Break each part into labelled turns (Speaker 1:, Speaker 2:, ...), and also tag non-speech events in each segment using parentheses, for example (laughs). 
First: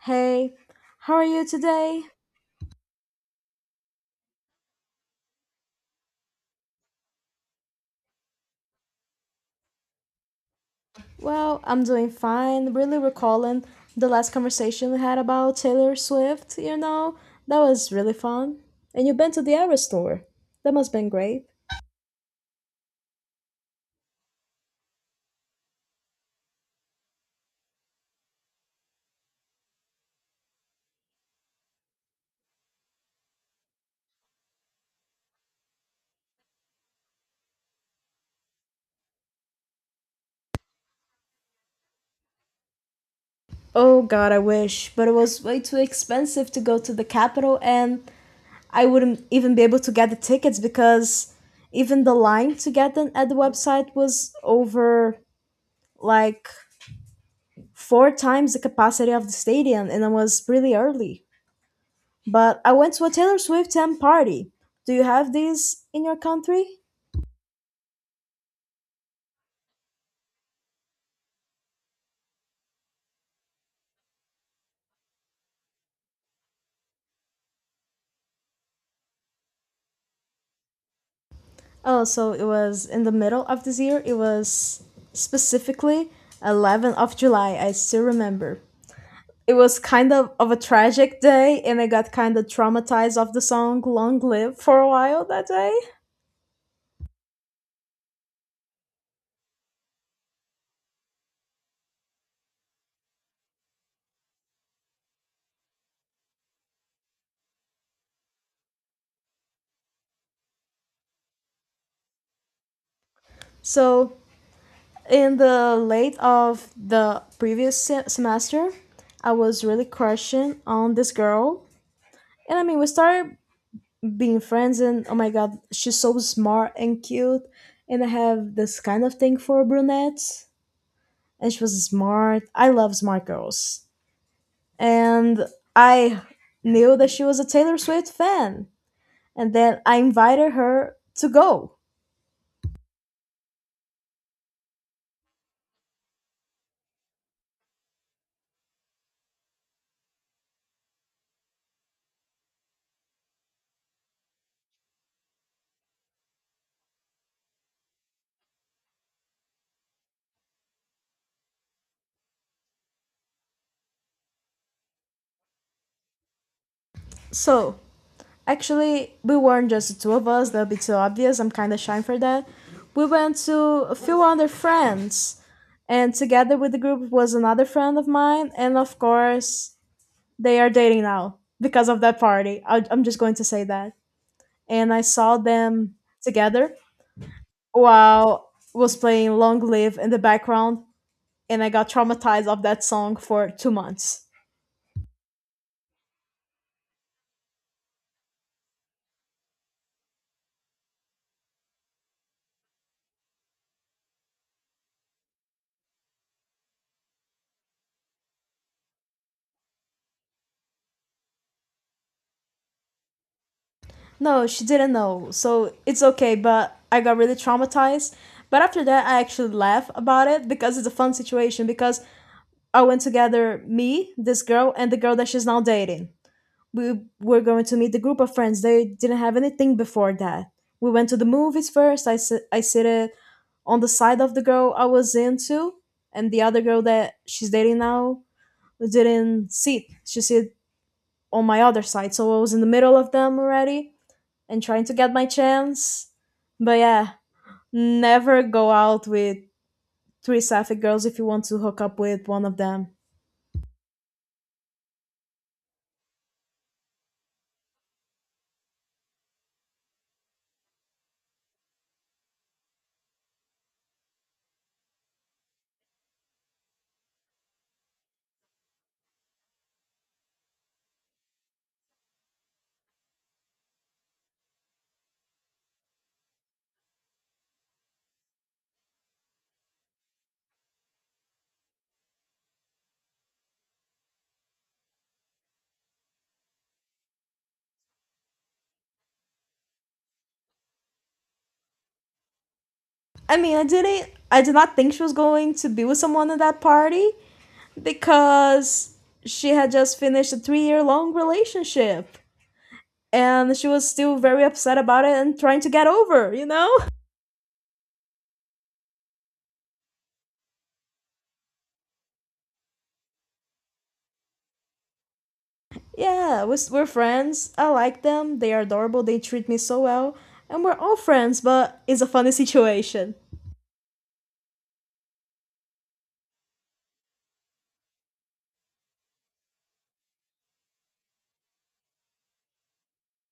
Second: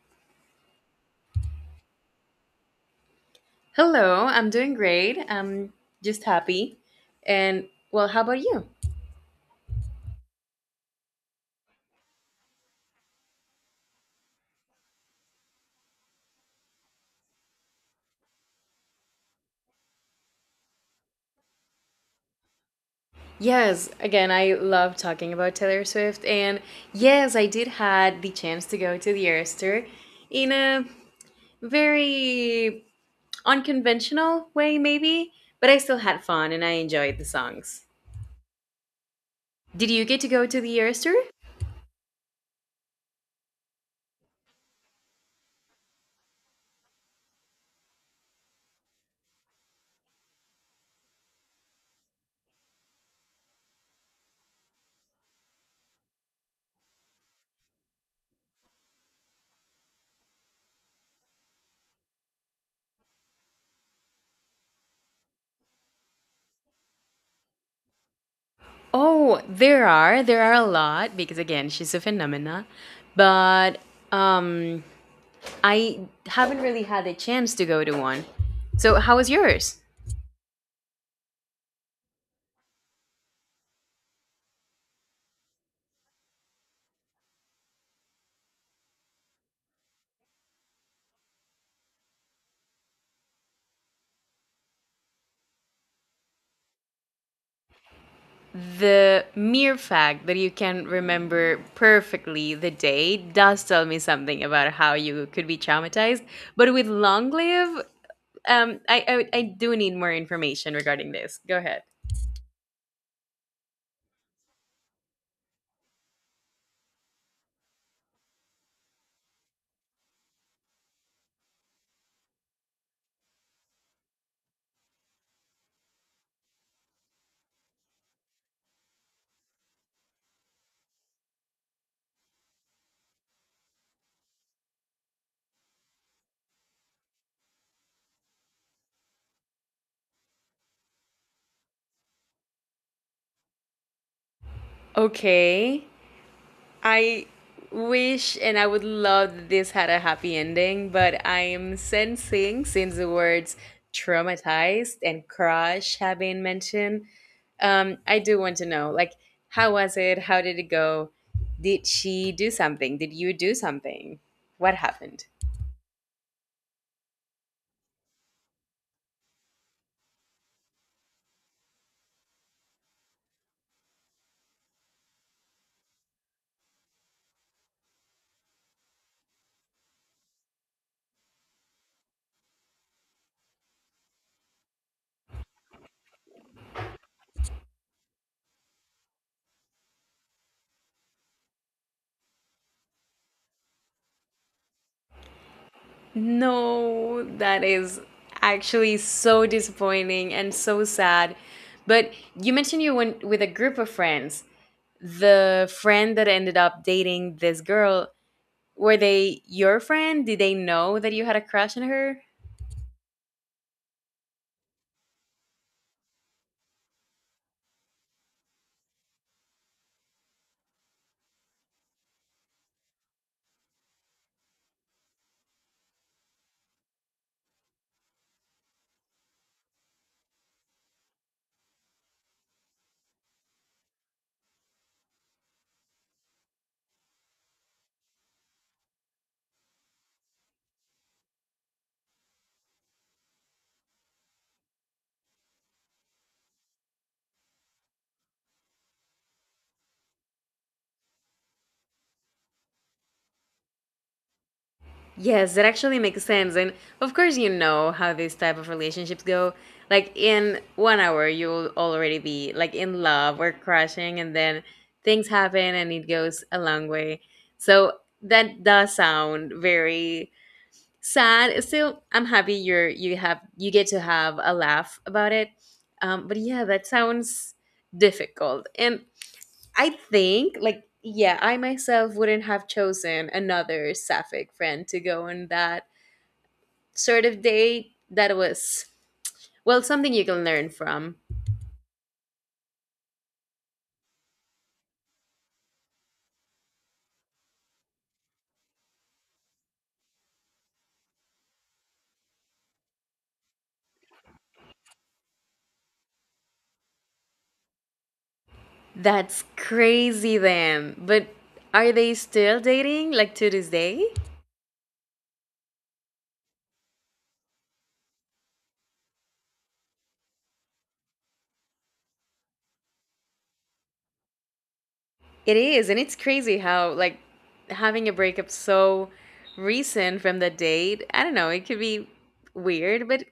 Speaker 1: Hey, how are you today?
Speaker 2: Hello, I'm doing great. I'm just happy. And well, how about you?
Speaker 1: Well, I'm doing fine. Really recalling the last conversation we had about Taylor Swift, you know? That was really fun. And you've been to the Eras tour. That must have been great.
Speaker 2: Yes, again, I love talking about Taylor Swift. And yes, I did had the chance to go to the Eras Tour in a very unconventional way, maybe, but I still had fun and I enjoyed the songs. Did you get to go to the Eras Tour?
Speaker 1: Oh god, I wish, but it was way too expensive to go to the Capitol, and I wouldn't even be able to get the tickets because even the line to get them at the website was over like 4 times the capacity of the stadium and it was really early. But I went to a Taylor Swift fan party. Do you have these in your country?
Speaker 2: Oh, there are. There are a lot because, again, she's a phenomena. But um, I haven't really had a chance to go to one. So, how was yours?
Speaker 1: Oh, so it was in the middle of this year. It was specifically 11th of July. I still remember. It was kind of a tragic day, and I got kind of traumatized of the song "Long Live" for a while that day.
Speaker 2: The mere fact that you can remember perfectly the day does tell me something about how you could be traumatized. But with long live, I do need more information regarding this. Go ahead.
Speaker 1: So in the late of the previous semester, I was really crushing on this girl, and I mean we started being friends and oh my god she's so smart and cute and I have this kind of thing for brunettes and she was smart, I love smart girls, and I knew that she was a Taylor Swift fan and then I invited her to go.
Speaker 2: Okay. I wish and I would love that this had a happy ending, but I am sensing since the words traumatized and crush have been mentioned, I do want to know, like, how was it? How did it go? Did she do something? Did you do something? What happened?
Speaker 1: So actually we weren't just the two of us, that would be too obvious, I'm kind of shy for that. We went to a few other friends and together with the group was another friend of mine and of course they are dating now because of that party. I'm just going to say that. And I saw them together while was playing Long Live in the background, and I got traumatized of that song for 2 months.
Speaker 2: No, that is actually so disappointing and so sad. But you mentioned you went with a group of friends. The friend that ended up dating this girl, were they your friend? Did they know that you had a crush on her?
Speaker 1: No, she didn't know, so it's okay. But I got really traumatized. But after that, I actually laugh about it because it's a fun situation. Because I went together, me, this girl, and the girl that she's now dating. We were going to meet the group of friends. They didn't have anything before that. We went to the movies first. I sit on the side of the girl I was into, and the other girl that she's dating now didn't sit. She sit on my other side, so I was in the middle of them already and trying to get my chance. But yeah, never go out with three sapphic girls if you want to hook up with one of them.
Speaker 2: Yes, that actually makes sense. And of course, you know how these type of relationships go. Like in 1 hour, you'll already be like in love or crushing, and then things happen and it goes a long way. So that does sound very sad still. I'm happy you get to have a laugh about it. But yeah, that sounds difficult, and I think, like, yeah, I myself wouldn't have chosen another sapphic friend to go on that sort of date. That was, well, something you can learn from.
Speaker 1: I mean, I didn't. I did not think she was going to be with someone at that party, because she had just finished a 3 year long relationship and she was still very upset about it and trying to get over, you know?
Speaker 2: That's crazy then, but are they still dating, like, to this day?
Speaker 1: Yeah, we're friends. I like them. They are adorable. They treat me so well. And we're all friends, but it's a funny situation.
Speaker 2: It is, and it's crazy how, like, having a breakup so recent from the date. I don't know, it could be weird, but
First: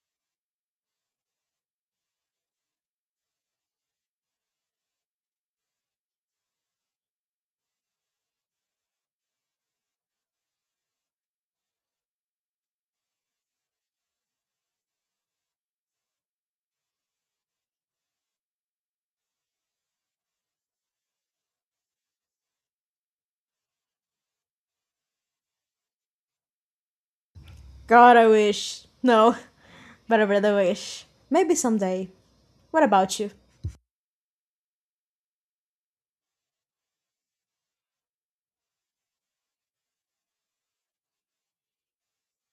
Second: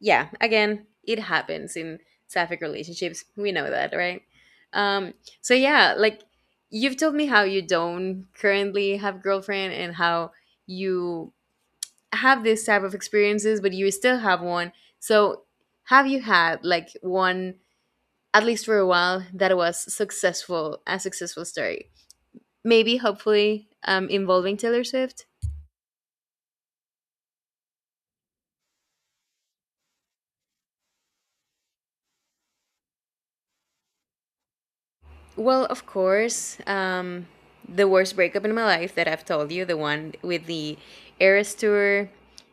Speaker 2: yeah, again, it happens in sapphic relationships. We know that, right? Um, so yeah, like, you've told me how you don't currently have girlfriend and how you have this type of experiences, but you still have one. So have you had, like, one at least for a while that was successful, a successful story? Maybe hopefully, involving Taylor Swift?
Speaker 1: God, I wish. No, (laughs) but I really wish. Maybe someday. What about you?
Speaker 2: Well, of course, the worst breakup in my life that I've told you, the one with the Eras Tour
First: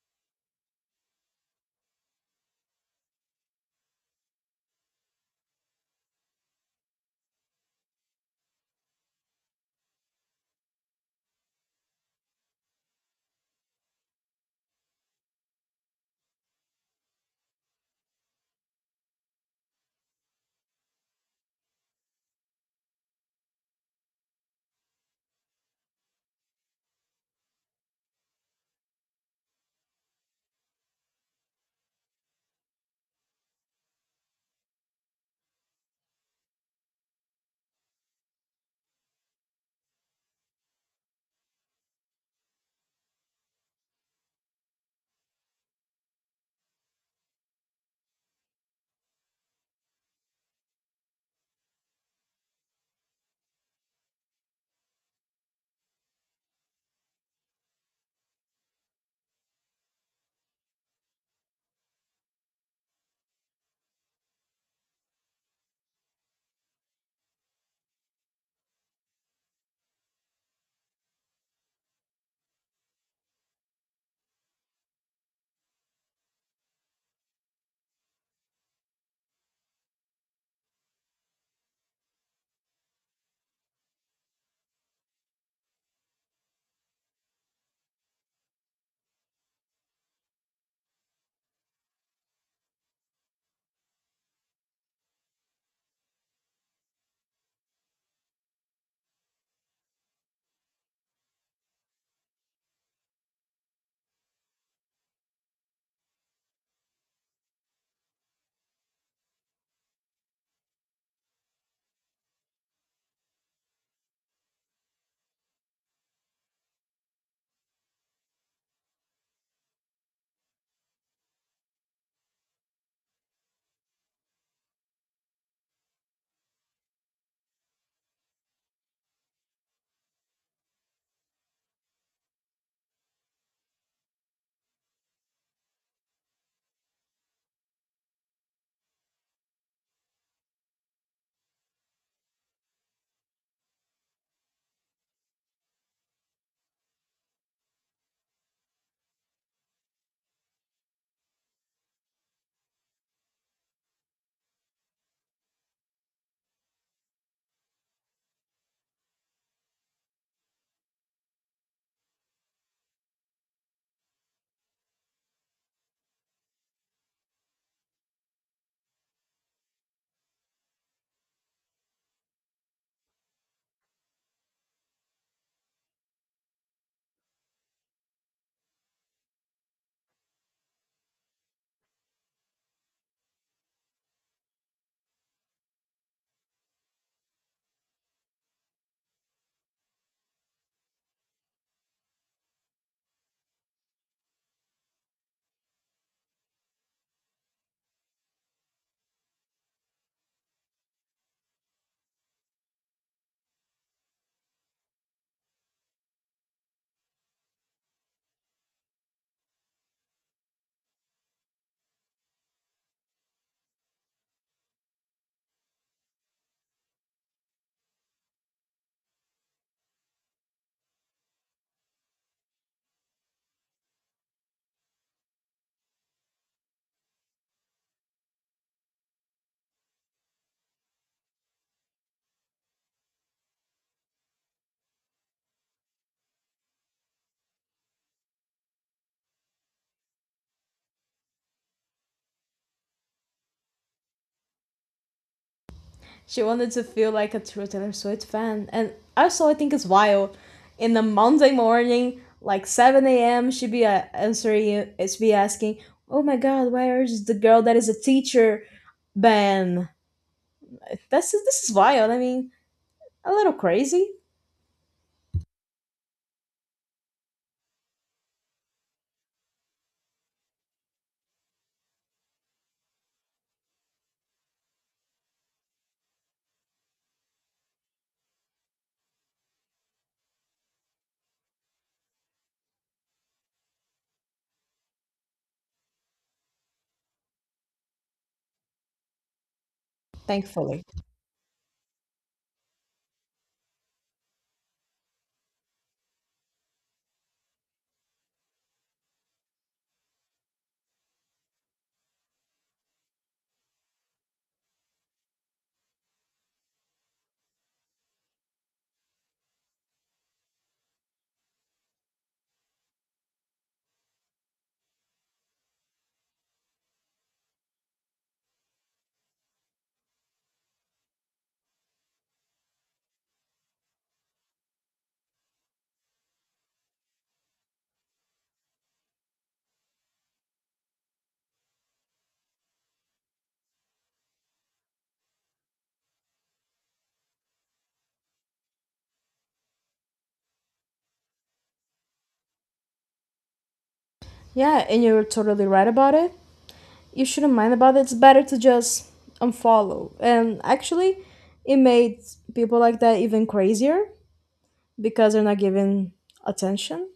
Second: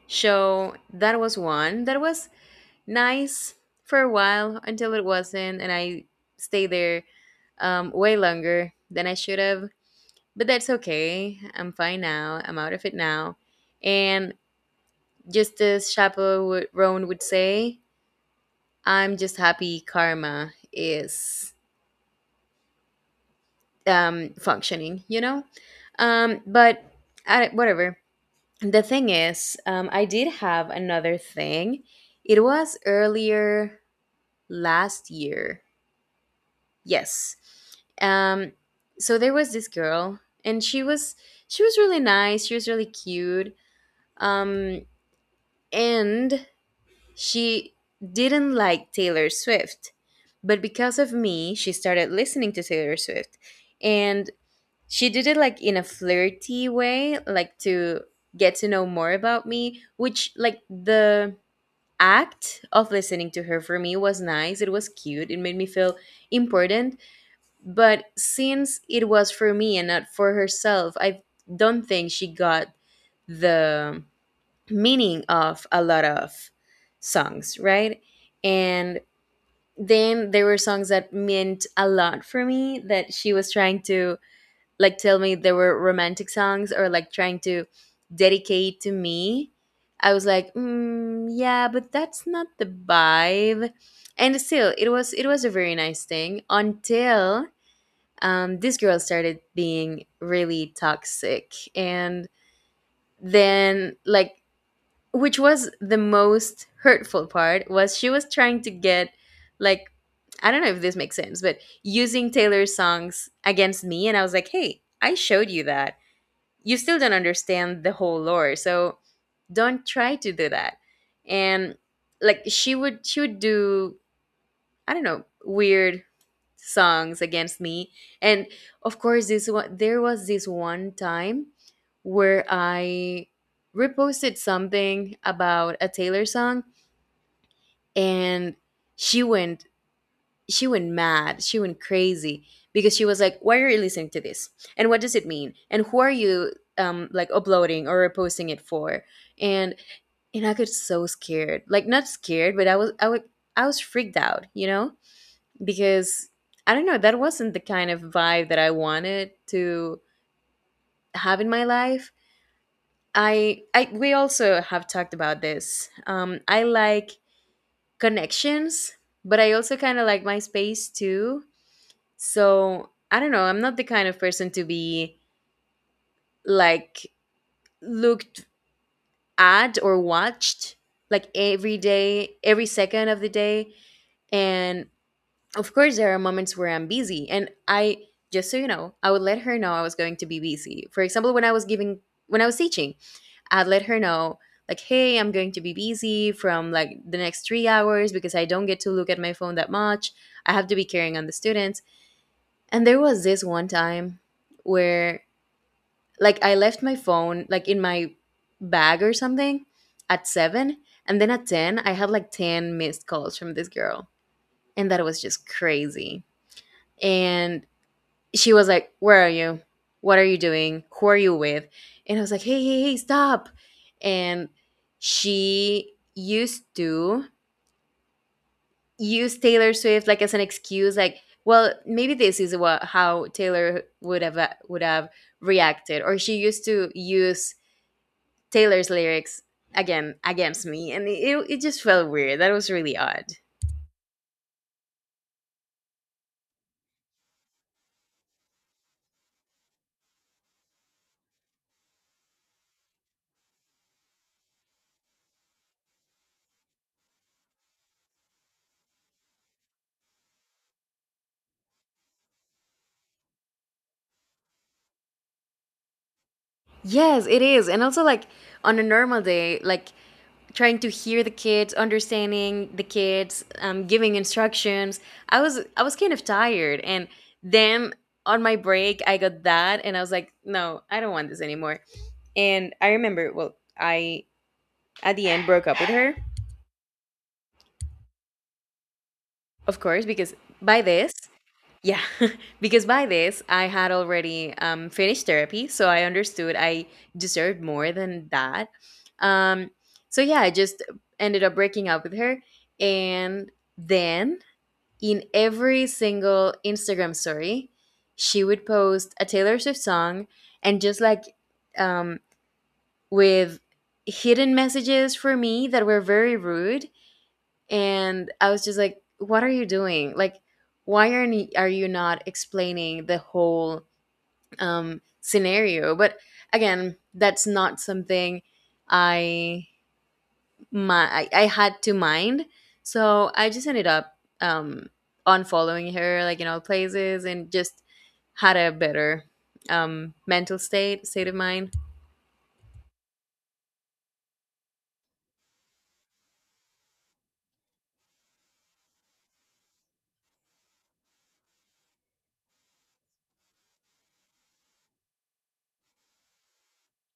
Speaker 2: show, that was one that was nice for a while until it wasn't, and I stayed there way longer than I should have. But that's okay. I'm fine now. I'm out of it now. And just as Roan would say, I'm just happy karma is, functioning, you know? Um, but whatever. The thing is, I did have another thing. It was earlier last year. Yes. Um, so there was this girl, and she was really nice. She was really cute. Um, and She didn't like Taylor Swift, but because of me, she started listening to Taylor Swift, and she did it like in a flirty way, like to get to know more about me, which, like, the act of listening to her for me was nice. It was cute. It made me feel important. But since it was for me and not for herself, I don't think she got the meaning of a lot of songs, right? And then there were songs that meant a lot for me that she was trying to, like, tell me. There were romantic songs or, like, trying to dedicate to me. I was like, mm, yeah, but that's not the vibe. And still, it was a very nice thing until, this girl started being really toxic. And then, like, which was the most hurtful part, was she was trying to get, like, I don't know if this makes sense, but using Taylor's songs against me. And I was like, hey, I showed you that. You still don't understand the whole lore, so don't try to do that. And, like, she would do, I don't know, weird songs against me. And of course, this one there was this one time where I reposted something about a Taylor song, and she went she went mad. She went crazy because she was like, why are you listening to this, and what does it mean, and who are you, like, uploading or posting it for? And and I got so scared. Like, not scared, but I was freaked out, you know? Because I don't know, that wasn't the kind of vibe that I wanted to have in my life. I We also have talked about this. I like connections, but I also kind of like my space too. So I don't know. I'm not the kind of person to be, like, looked at or watched, like, every day, every second of the day. And of course, there are moments where I'm busy. Just so you know, I would let her know I was going to be busy. For example, when I was teaching, I'd let her know, like, hey, I'm going to be busy from, like, the next 3 hours because I don't get to look at my phone that much. I have to be caring on the students. And there was this one time where, like, I left my phone, like, in my bag or something at 7, and then at 10 I had like 10 missed calls from this girl, and that was just crazy. And she was like, "Where are you? What are you doing? Who are you with?" And I was like, "Hey, hey, hey, stop." And she used to use Taylor Swift, like, as an excuse, like, well, maybe this is what how Taylor would have reacted, or she used to use Taylor's lyrics again against me, and it just felt weird. That was really odd.
Speaker 1: She wanted to feel like a true Taylor Swift fan. And also, I think it's wild. In the Monday morning, like 7 a.m., she'd be answering, she'd be asking, oh my god, where is the girl that is a teacher? Ben. This is wild. I mean, a little crazy.
Speaker 2: Yes, it is, and also, like, on a normal day, like, trying to hear the kids, understanding the kids, giving instructions. I was kind of tired, and then on my break I got that, and I was like, no, I don't want this anymore. And I remember, well, I At the end broke up with her, of course, because by
Speaker 1: Thankfully.
Speaker 2: this, yeah, (laughs) because by this I had already finished therapy, so I understood I deserved more than that. Um, so yeah, I just ended up breaking up with her, and then in every single Instagram story, she would post a Taylor Swift song, and just like, um, with hidden messages for me that were very rude. And I was just like, "What are you doing? Like, why are you, are you not explaining the whole, scenario?" But again, that's not something I I had to mind, so I just ended up, um, unfollowing her, like, in all places, and just had a better, mental state of mind.
Speaker 1: Yeah, and you're totally right about it. You shouldn't mind about it. It's better to just unfollow. And actually, it made people like that even crazier because they're not given attention.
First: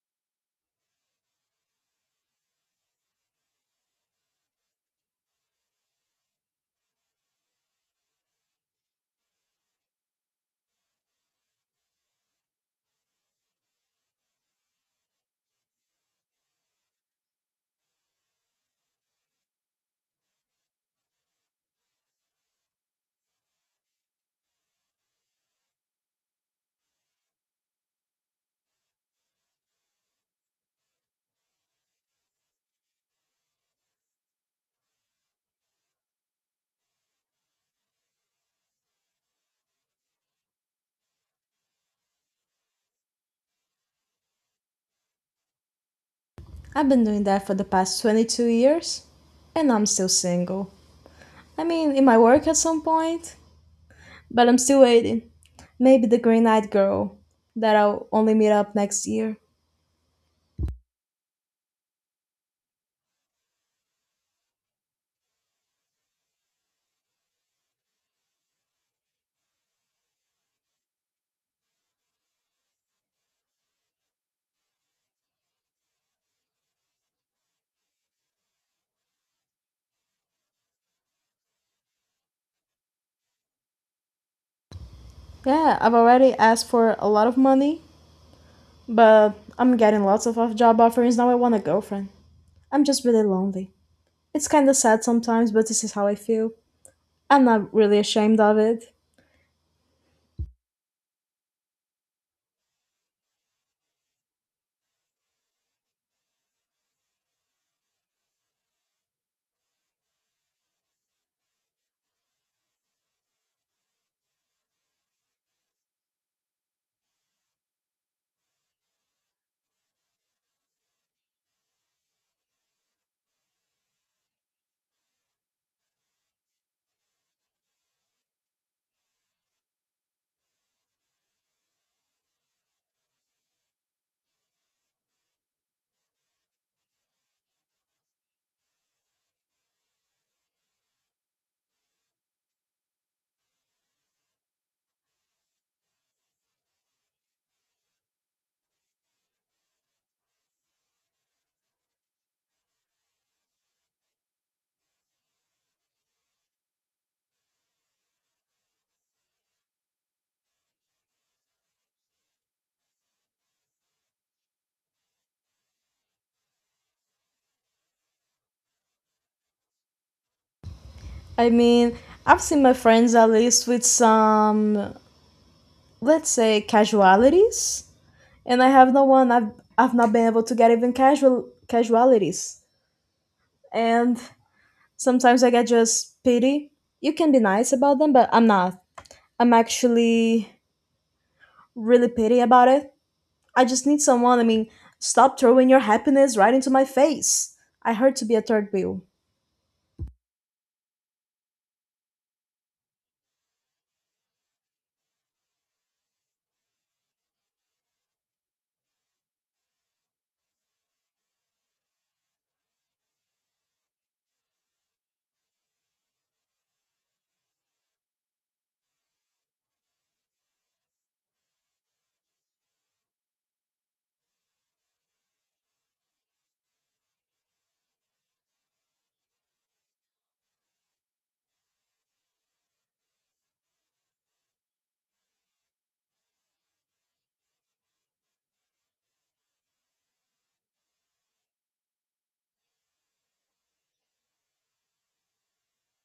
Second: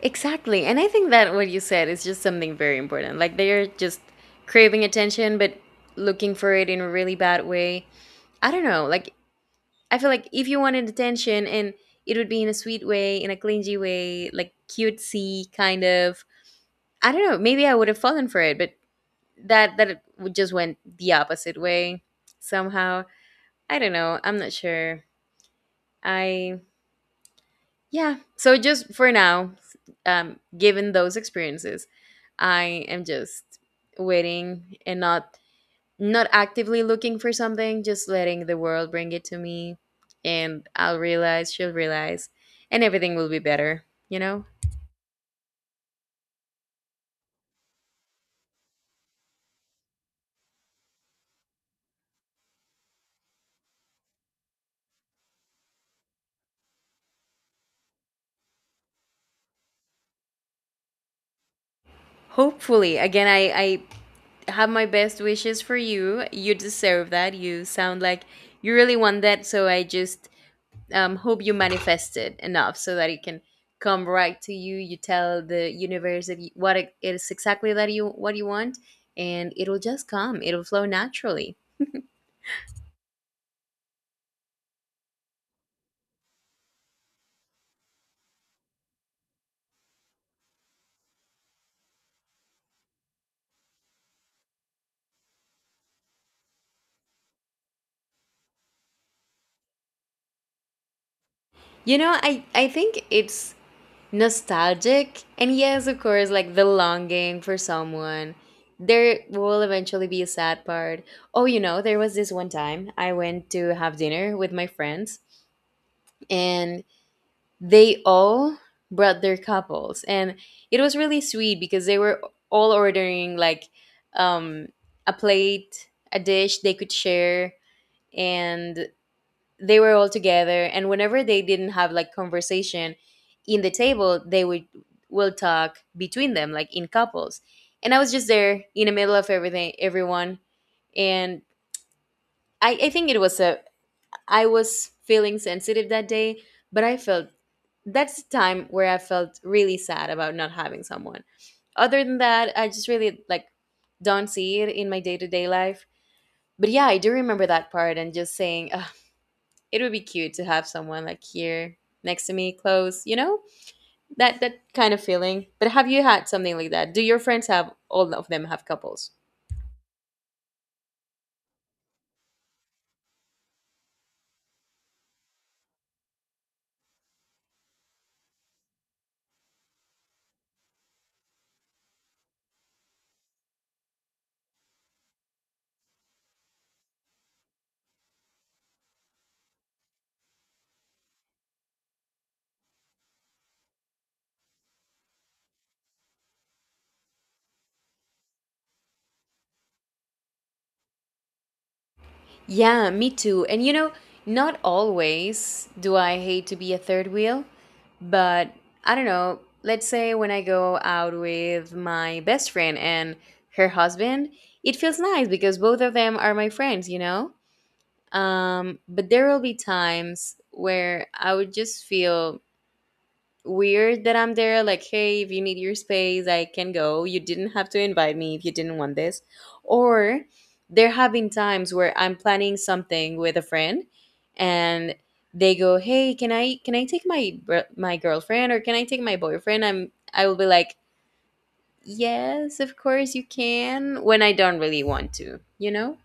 Speaker 2: Exactly. And I think that what you said is just something very important. Like, they're just craving attention, but looking for it in a really bad way. I don't know. Like, I feel like if you wanted attention and it would be in a sweet way, in a clingy way, like cutesy kind of. I don't know. Maybe I would have fallen for it, but that it would just went the opposite way somehow. I don't know. I'm not sure. I Yeah. So just for now, given those experiences, I am just waiting and not actively looking for something, just letting the world bring it to me, and I'll realize, she'll realize, and everything will be better, you know?
Speaker 1: I've been doing that for the past 22 years, and I'm still single. I mean, it might work at some point, but I'm still waiting. Maybe the Green Eyed Girl that I'll only meet up next year.
Speaker 2: Hopefully. I have my best wishes for you. You deserve that. You sound like you really want that, so I just, hope you manifest it enough so that it can come right to you. You tell the universe that you, what it is exactly that you want, and it'll just come. It'll flow naturally.
Speaker 1: Yeah, I've already asked for a lot of money, but I'm getting lots of off job offerings now. I want a girlfriend. I'm just really lonely. It's kind of sad sometimes, but this is how I feel. I'm not really ashamed of it.
Speaker 2: You know, I think it's nostalgic, and yes, of course, like the longing for someone. There will eventually be a sad part. Oh, you know, there was this one time I went to have dinner with my friends, and they all brought their couples, and it was really sweet because they were all ordering like um a plate, a dish they could share, and they were all together, and whenever they didn't have like conversation in the table they would will talk between them like in couples, and I was just there in the middle of everything everyone, and I think it was a I was feeling sensitive that day, but I felt that's the time where I felt really sad about not having someone. Other than that, I just really like don't see it in my day to day life. But yeah, I do remember that part and just saying, "Ugh, it would be cute to have someone like here next to me, close. You know, that kind of feeling." But have you had something like that? Do your friends have all of them have couples?
Speaker 1: I mean, I've seen my friends at least with some, let's say, casualities, and I have no one. I've not been able to get even casual casualities, and sometimes I get just pity. You can be nice about them, but I'm not. I'm actually really pity about it. I just need someone. I mean, stop throwing your happiness right into my face. I hurt to be a third wheel.
Speaker 2: Yeah, me too. And you know, not always do I hate to be a third wheel. But I don't know, let's say when I go out with my best friend and her husband, it feels nice because both of them are my friends, you know? But there will be times where I would just feel weird that I'm there. Like, hey, if you need your space, I can go. You didn't have to invite me if you didn't want this. Or there have been times where I'm planning something with a friend, and they go, "Hey, can I take my my girlfriend, or can I take my boyfriend?" I will be like, "Yes, of course you can," when I don't really want to, you know.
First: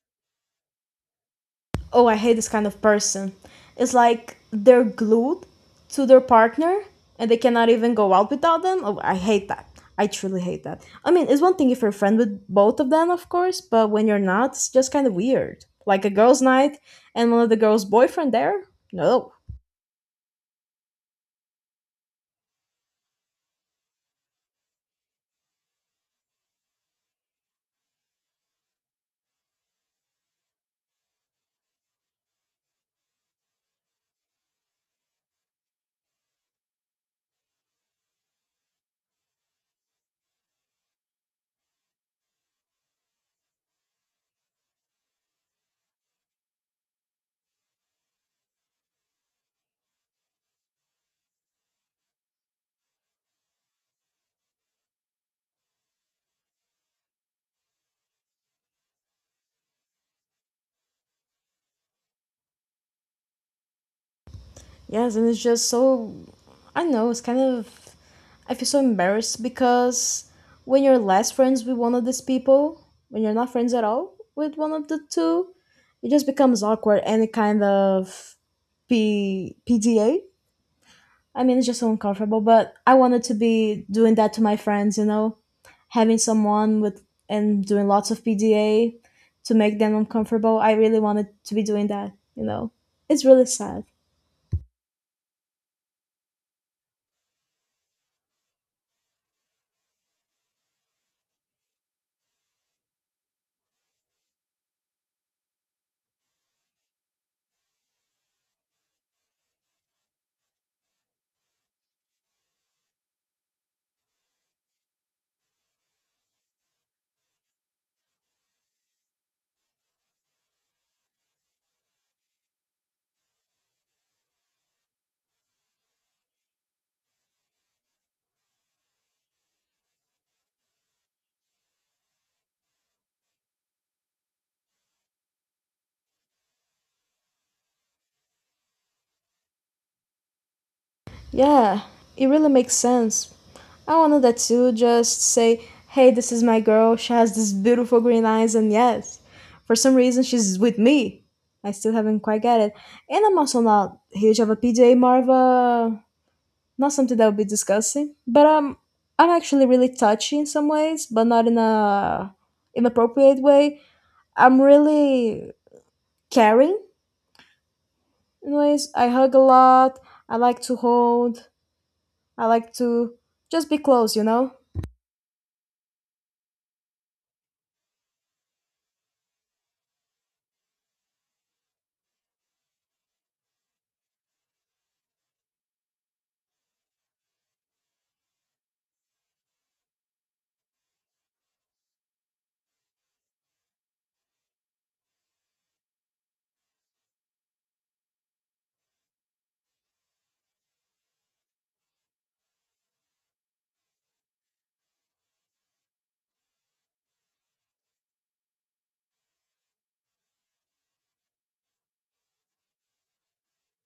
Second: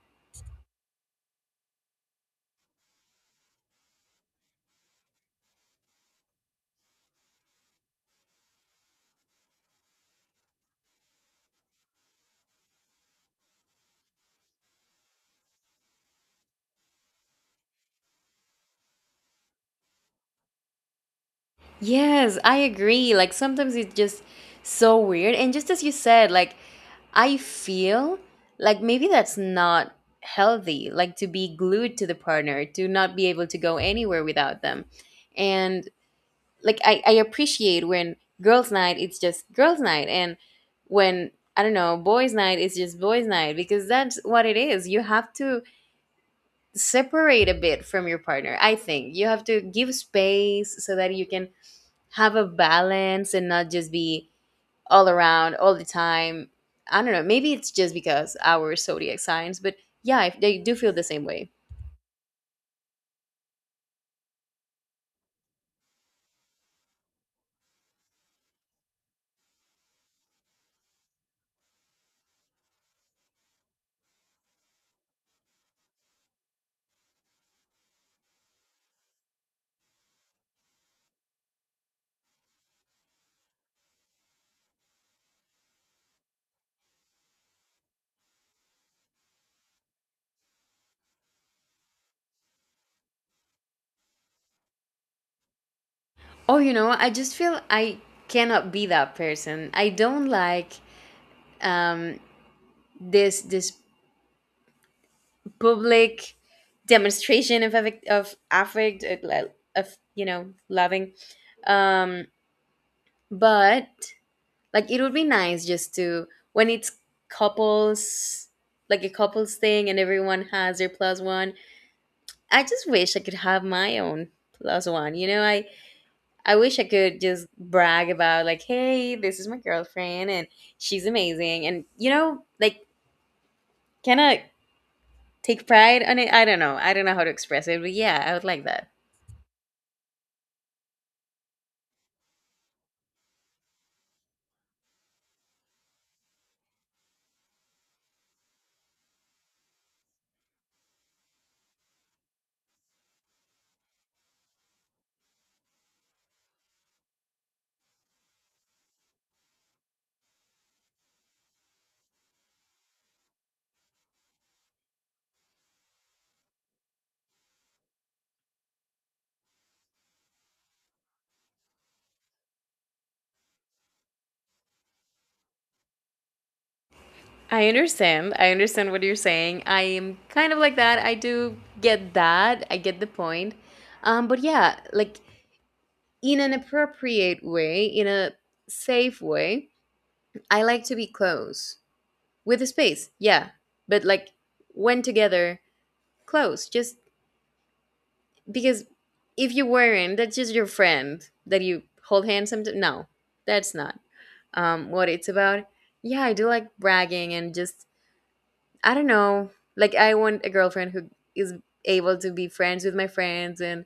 Speaker 1: Oh, I hate this kind of person. It's like they're glued to their partner and they cannot even go out without them. Oh, I hate that. I truly hate that. I mean, it's one thing if you're a friend with both of them, of course, but when you're not, it's just kind of weird. Like a girls' night and one of the girls' boyfriend there? No.
Speaker 2: Yes, I agree. Like sometimes it's just so weird. And just as you said, like I feel like maybe that's not healthy, like to be glued to the partner, to not be able to go anywhere without them. And like I appreciate when girls' night it's just girls' night, and when I don't know, boys' night it's just boys' night, because that's what it is. You have to separate a bit from your partner. I think you have to give space so that you can have a balance and not just be all around all the time. I don't know. Maybe it's just because our zodiac signs, but yeah, I, they do feel the same way.
Speaker 1: Yes, and it's just so, I don't know, it's kind of, I feel so embarrassed because when you're less friends with one of these people, when you're not friends at all with one of the two, it just becomes awkward any kind of P PDA. I mean it's just so uncomfortable, but I wanted to be doing that to my friends, you know, having someone with and doing lots of PDA to make them uncomfortable. I really wanted to be doing that, you know. It's really sad.
Speaker 2: Oh, you know, I just feel I cannot be that person. I don't like um, this public demonstration of affect like, of you know loving. Um, but like it would be nice just to when it's couples, like a couples thing, and everyone has their plus one. I just wish I could have my own plus one. You know, I wish I could just brag about like, hey, this is my girlfriend and she's amazing and you know, like can I take pride on it. I don't know. I don't know how to express it, but yeah, I would like that.
Speaker 1: Yeah, it really makes sense. I wanted that too, just say, hey, this is my girl, she has these beautiful green eyes, and yes, for some reason she's with me. I still haven't quite get it. And I'm also not huge of a PJ Marva, not something that would be disgusting, but I'm actually really touchy in some ways, but not in a inappropriate way. I'm really caring in ways. I hug a lot, I like to hold, I like to just be close, you know?
Speaker 2: I understand. I understand what you're saying. I am kind of like that. I do get that. I get the point. But yeah, like in an appropriate way, in a safe way, I like to be close. With the space, yeah, but like when together, close, just because if you weren't, that's just your friend that you hold hands sometimes. No, that's not what it's about. Yeah, I do like bragging and just I don't know, like I want a girlfriend who is able to be friends with my friends and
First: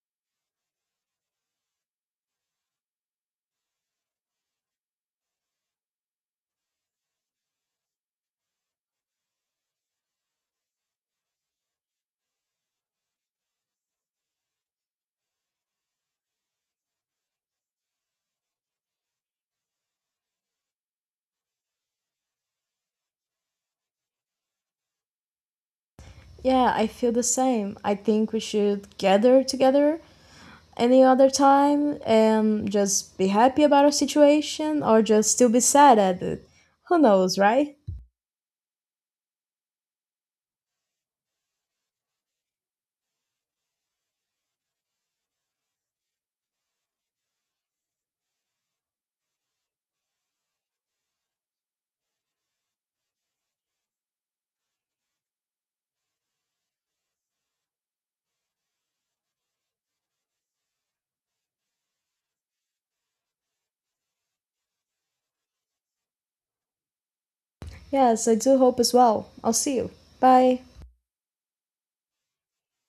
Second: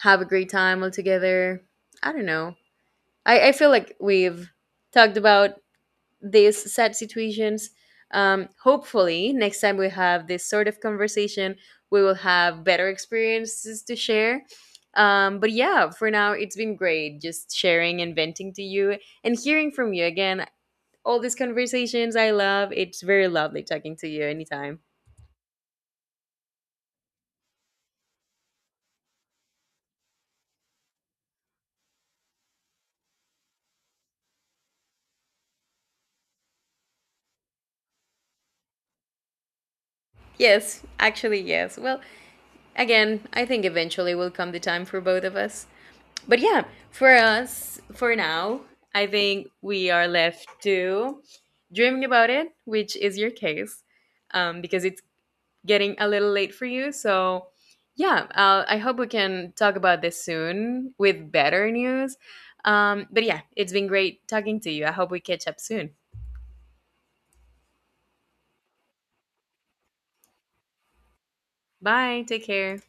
Speaker 2: have a great time all together. I don't know. I feel like we've talked about these sad situations. Hopefully, next time we have this sort of conversation, we will have better experiences to share. But yeah, for now, it's been great just sharing and venting to you and hearing from you again. All these conversations I love. It's very lovely talking to you anytime.
Speaker 1: Yeah, I feel the same. I think we should gather together any other time and just be happy about our situation or just still be sad at it. Who knows, right?
Speaker 2: Yes, actually, yes. Well, again, I think eventually will come the time for both of us. But yeah, for us, for now, I think we are left to dreaming about it, which is your case, because it's getting a little late for you. So yeah, I hope we can talk about this soon with better news. But yeah, it's been great talking to you. I hope we catch up soon.
Speaker 1: Yes, I do hope as well. I'll see you. Bye.
Speaker 2: Bye. Take care.